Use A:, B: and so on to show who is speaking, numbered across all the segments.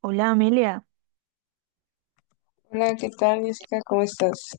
A: Hola Amelia,
B: Hola, ¿qué tal, Jessica? ¿Cómo estás?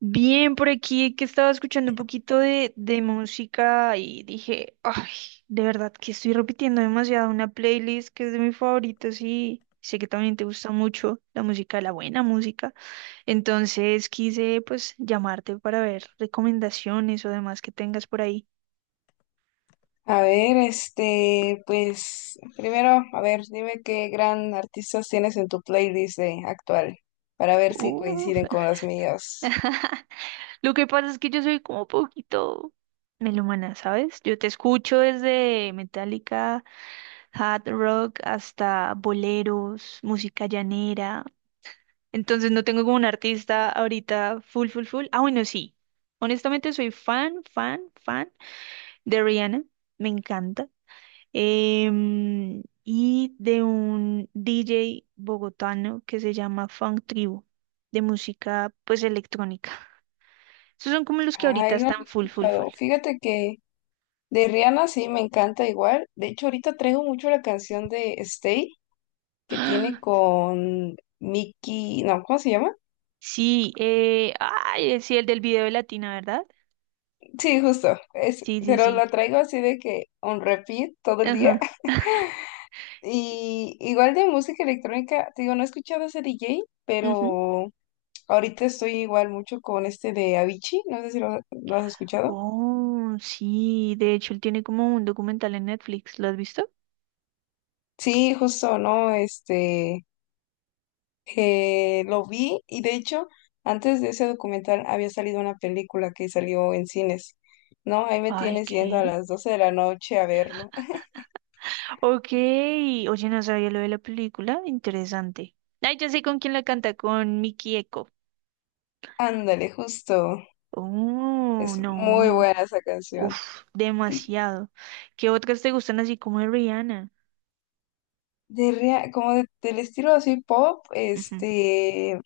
A: bien por aquí que estaba escuchando un poquito de música y dije, ay, de verdad que estoy repitiendo demasiado una playlist que es de mis favoritos y sé que también te gusta mucho la música, la buena música. Entonces quise pues llamarte para ver recomendaciones o demás que tengas por ahí.
B: A ver, este, pues, primero, a ver, dime qué gran artistas tienes en tu playlist de actual, para ver si
A: Uf.
B: coinciden con las mías.
A: Lo que pasa es que yo soy como poquito melómana, ¿sabes? Yo te escucho desde Metallica, hard rock hasta boleros, música llanera. Entonces no tengo como un artista ahorita full, full, full. Ah, bueno, sí. Honestamente soy fan, fan, fan de Rihanna. Me encanta. Y de un DJ bogotano que se llama Funk Tribu, de música pues electrónica. Esos son como los que
B: Ay,
A: ahorita
B: no lo he
A: están full, full, full.
B: escuchado. Fíjate que de Rihanna sí me encanta igual. De hecho, ahorita traigo mucho la canción de Stay, que tiene
A: ¡Ah!
B: con Mickey, no, ¿cómo se llama?
A: Sí, ay, sí, el del video de Latina, ¿verdad?
B: Sí, justo, es,
A: Sí, sí,
B: pero
A: sí.
B: la traigo así de que on repeat todo el día.
A: Ajá.
B: Y igual de música electrónica, te digo, no he escuchado ese DJ,
A: Ujú.
B: pero ahorita estoy igual mucho con este de Avicii, no sé si lo has escuchado.
A: Oh, sí, de hecho él tiene como un documental en Netflix, ¿lo has visto?
B: Sí, justo, ¿no? Este, lo vi y, de hecho, antes de ese documental había salido una película que salió en cines, ¿no? Ahí me
A: Ay,
B: tienes yendo a
A: ¿qué?
B: las 12 de la noche a verlo.
A: Ok, oye, no sabía lo de la película, interesante. Ay, ya sé con quién la canta, con Miki Eko.
B: Ándale, justo.
A: Oh,
B: Es muy
A: no,
B: buena esa canción.
A: uf,
B: Y
A: demasiado. ¿Qué otras te gustan así como de Rihanna?
B: de del estilo así pop,
A: Ujú,
B: este,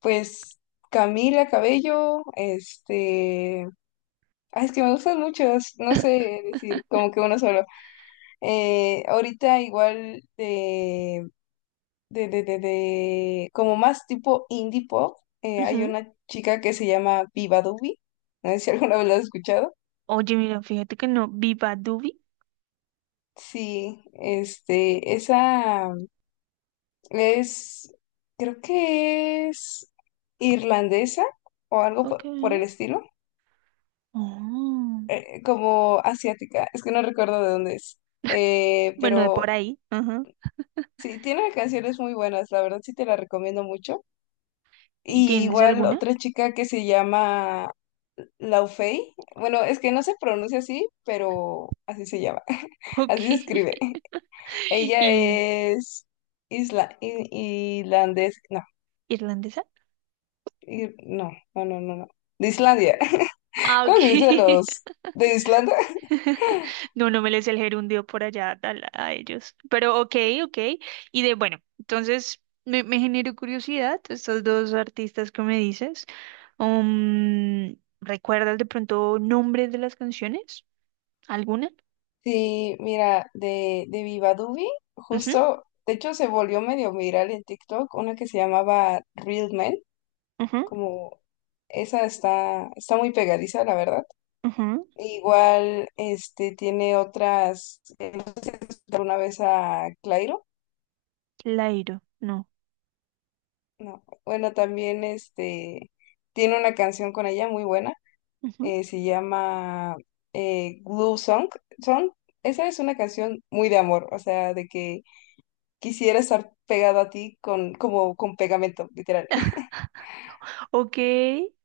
B: pues Camila Cabello, este, ay, es que me gustan muchos, no sé decir como que uno solo. Ahorita igual como más tipo indie pop, hay
A: ujú.
B: una chica que se llama Viva Dubi, no sé si alguna vez la has escuchado.
A: Oye, mira, fíjate que no, Viva Dubi.
B: Sí, este, esa es, creo que es irlandesa o algo
A: Ok.
B: por el estilo.
A: Oh,
B: Como asiática, es que no recuerdo de dónde es.
A: bueno, de por
B: Pero
A: ahí, ajá.
B: sí, tiene canciones muy buenas, la verdad, sí te la recomiendo mucho.
A: ¿Y
B: Y
A: tienes
B: igual
A: alguna?
B: otra chica que se llama Laufey, bueno, es que no se pronuncia así, pero así se llama,
A: Ok.
B: así se escribe. Ella
A: ¿Y
B: es irlandés, no,
A: irlandesa?
B: no, no, no, no, no, de Islandia.
A: Ah,
B: ¿Cómo
A: ok.
B: se dice los de Islandia?
A: No, no me les el gerundio por allá tal, a, ellos. Pero ok, ok. Y de bueno, entonces me generó curiosidad estos dos artistas que me dices. Um, ¿Recuerdas de pronto nombres de las canciones? ¿Alguna?
B: Sí, mira, de Viva Dubi,
A: Ujú,
B: justo, de hecho se volvió medio viral en TikTok, una que se llamaba Real Men,
A: ujú,
B: como esa está, está muy pegadiza, la verdad.
A: ujú.
B: Igual, este, tiene otras, no sé si has escuchado alguna vez a Clairo,
A: Lairo, no.
B: no, bueno, también, este, tiene una canción con ella muy buena,
A: Ujú.
B: se llama, Glue Song, Song, esa es una canción muy de amor, o sea, de que quisiera estar pegado a ti con, como con pegamento, literal.
A: Ok,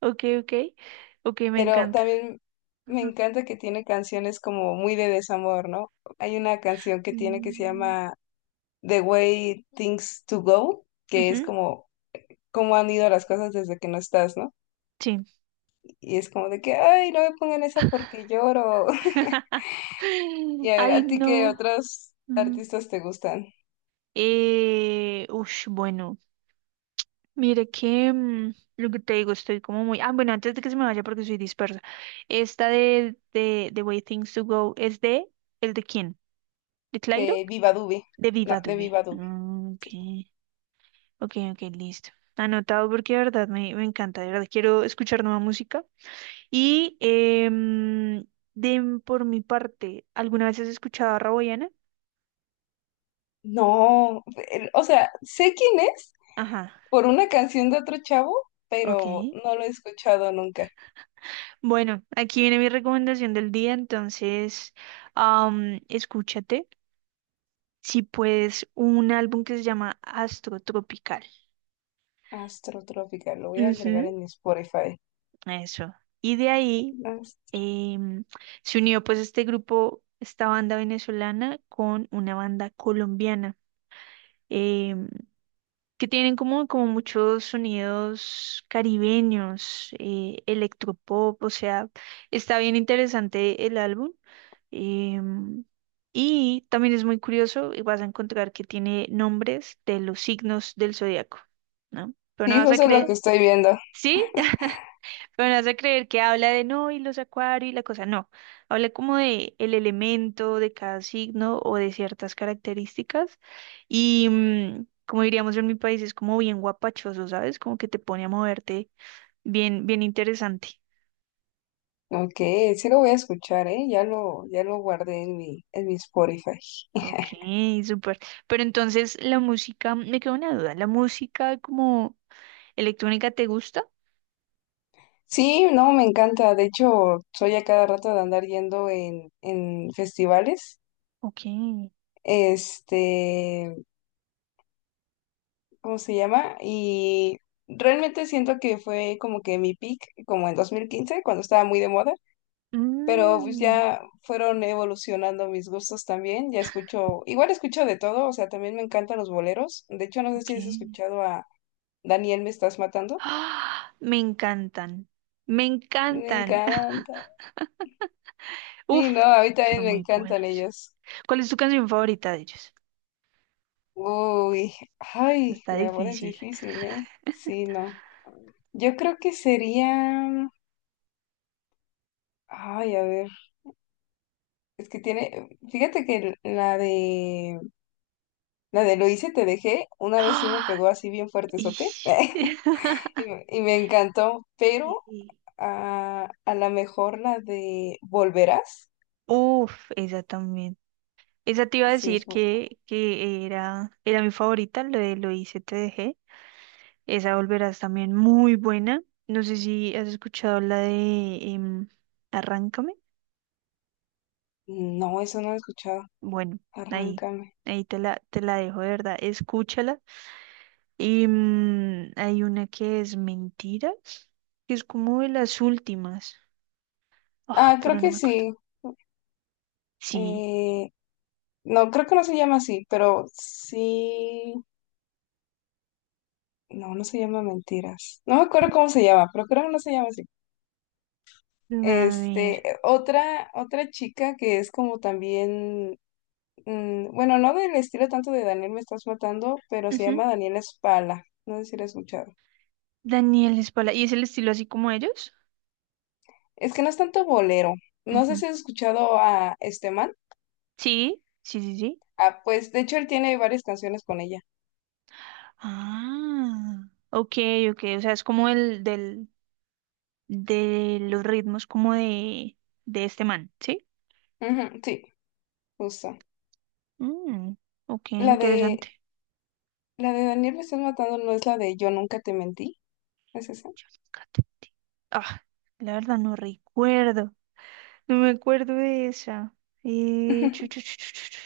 A: ok, ok. Ok, me
B: Pero
A: encanta.
B: también me
A: Ajá.
B: encanta que tiene canciones como muy de desamor, ¿no? Hay una canción que tiene que se
A: Mm,
B: llama The Way Things to Go, que es
A: ujú,
B: como cómo han ido las cosas desde que no estás, ¿no?
A: sí.
B: Y es como de que, ay, no me pongan esa porque lloro. Y a ver,
A: Ay,
B: ¿a ti qué
A: no.
B: otros
A: Ujú.
B: artistas te gustan?
A: Bueno, mire que lo que te digo, estoy como muy. Ah, bueno, antes de que se me vaya porque soy dispersa. Esta de The Way Things to Go es de ¿el de quién? ¿De Clairo?
B: De Viva Dube.
A: De Viva
B: No, de
A: Dubé.
B: Viva Dube.
A: Ah, ok, ok, ok, listo. Anotado porque de verdad me encanta, de verdad quiero escuchar nueva música. Y em, por mi parte, ¿alguna vez has escuchado a Raboyana?
B: No, pero, o sea, sé quién es,
A: Ajá,
B: por una canción de otro chavo,
A: ok.
B: pero no lo he escuchado nunca.
A: Bueno, aquí viene mi recomendación del día, entonces escúchate, si puedes, un álbum que se llama Astro Tropical.
B: Astrotrópica, lo voy a agregar
A: Ujú,
B: en mi Spotify.
A: eso. Y de ahí
B: Ast-
A: em, se unió pues este grupo, esta banda venezolana con una banda colombiana. Em, que tienen como, como muchos sonidos caribeños, electropop, o sea, está bien interesante el álbum. em, y también es muy curioso y vas a encontrar que tiene nombres de los signos del zodiaco, ¿no? Pero no
B: Sí,
A: vas a
B: justo es lo que
A: creer.
B: estoy viendo.
A: Sí, pero me hace creer que habla de no y los acuarios y la cosa. No, habla como de el elemento de cada signo o de ciertas características. Y como diríamos en mi país, es como bien guapachoso, ¿sabes? Como que te pone a moverte bien, bien interesante.
B: Ok, sí lo voy a escuchar, ¿eh? Ya lo guardé en mi Spotify.
A: Ok, súper. Pero entonces la música, me queda una duda, ¿la música como electrónica te gusta?
B: Sí, no, me encanta. De hecho, soy a cada rato de andar yendo en festivales.
A: Ok.
B: Este, ¿cómo se llama? Y realmente siento que fue como que mi peak, como en 2015, cuando estaba muy de moda, pero pues
A: Mm,
B: ya fueron evolucionando mis gustos también, ya escucho, igual escucho de todo, o sea, también me encantan los boleros. De hecho, no sé
A: ok.
B: si has escuchado a Daniel Me Estás Matando,
A: ¡Ah! Me encantan. Me
B: me
A: encantan.
B: encanta,
A: Uf,
B: sí, no, a mí también
A: son
B: me
A: muy
B: encantan
A: buenos.
B: ellos,
A: ¿Cuál es tu canción favorita de ellos?
B: uy, ay,
A: Está
B: me la pones
A: difícil.
B: difícil, ¿eh? Sí, no, yo creo que sería, ay, a ver, es que tiene, fíjate que la de Lo hice, te dejé, una vez sí me
A: ¡Ah!
B: pegó así bien fuertezote,
A: Ish.
B: y me encantó, pero
A: Sí.
B: a lo mejor la de Volverás.
A: Uf, esa también. Esa te iba a
B: Sí, es...
A: decir que era, era mi favorita, lo de Lo hice, te dejé. Esa volverás también muy buena. No sé si has escuchado la de Arráncame.
B: No, eso no lo he escuchado.
A: Bueno, ahí,
B: Arráncame.
A: ahí te la dejo, de verdad. Escúchala. Y hay una que es Mentiras, que es como de las últimas. Ah,
B: Ah, creo
A: pero no
B: que
A: me acuerdo.
B: sí.
A: Sí.
B: Eh, no, creo que no se llama así, pero sí. No, no se llama Mentiras. No me acuerdo cómo se llama, pero creo que no se llama así.
A: A ver.
B: Este, otra, otra chica que es como también, bueno, no del estilo tanto de Daniel Me Estás Matando, pero se llama
A: Ujú.
B: Daniela Spala. No sé si la has escuchado.
A: Daniel Espala. ¿Y es el estilo así como ellos?
B: Es que no es tanto bolero. No sé
A: Ujú.
B: si has escuchado a este man.
A: Sí, sí, sí, sí.
B: Ah, pues de hecho él tiene varias canciones con ella.
A: Ah, ok, ok. O sea, es como el del, de los ritmos como de este man, ¿sí?
B: Ujú, sí, justo.
A: Mm, ok,
B: La de
A: interesante.
B: la de Daniel me estás matando no es la de Yo nunca te mentí. ¿Es esa?
A: Fíjate. Ah, la verdad no recuerdo. No me acuerdo de esa. Chu, chu, chu, chu, chu, chu.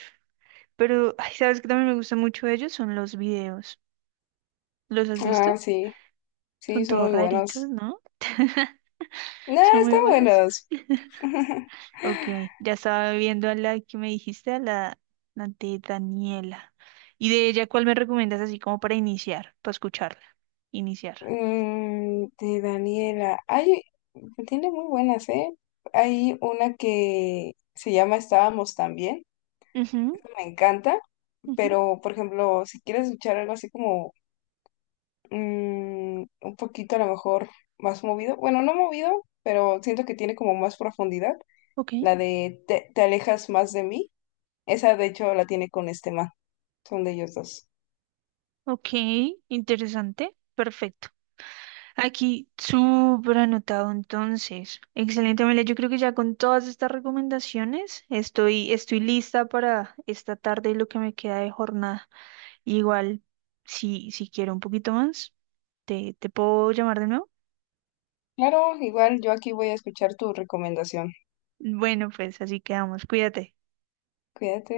A: Pero, ay, ¿sabes qué también me gusta mucho de ellos? Son los videos. ¿Los has
B: Ah,
A: visto?
B: sí. Sí,
A: Son
B: son
A: todos
B: muy
A: raritos,
B: buenos.
A: ¿no?
B: No,
A: Son muy
B: están
A: buenos.
B: buenos.
A: Ok, ya estaba viendo a la que me dijiste, a la, la de Daniela. ¿Y de ella cuál me recomiendas así como para iniciar, para escucharla? Iniciar.
B: Mm, de Daniela. Ay, tiene muy buenas, ¿eh? Hay una que se llama Estábamos también.
A: Ujú,
B: Esa me encanta.
A: ujú.
B: Pero, por ejemplo, si quieres escuchar algo así como un poquito a lo mejor más movido, bueno, no movido, pero siento que tiene como más profundidad,
A: Ok,
B: la de Te, te alejas más de mí, esa de hecho la tiene con este man, son de ellos dos.
A: ok, interesante, perfecto. Aquí, súper anotado entonces. Excelente, Amelia. Yo creo que ya con todas estas recomendaciones estoy, estoy lista para esta tarde y lo que me queda de jornada. Igual, si, si quiero un poquito más, te puedo llamar de nuevo.
B: Claro, igual yo aquí voy a escuchar tu recomendación.
A: Bueno, pues así quedamos. Cuídate.
B: Cuídate.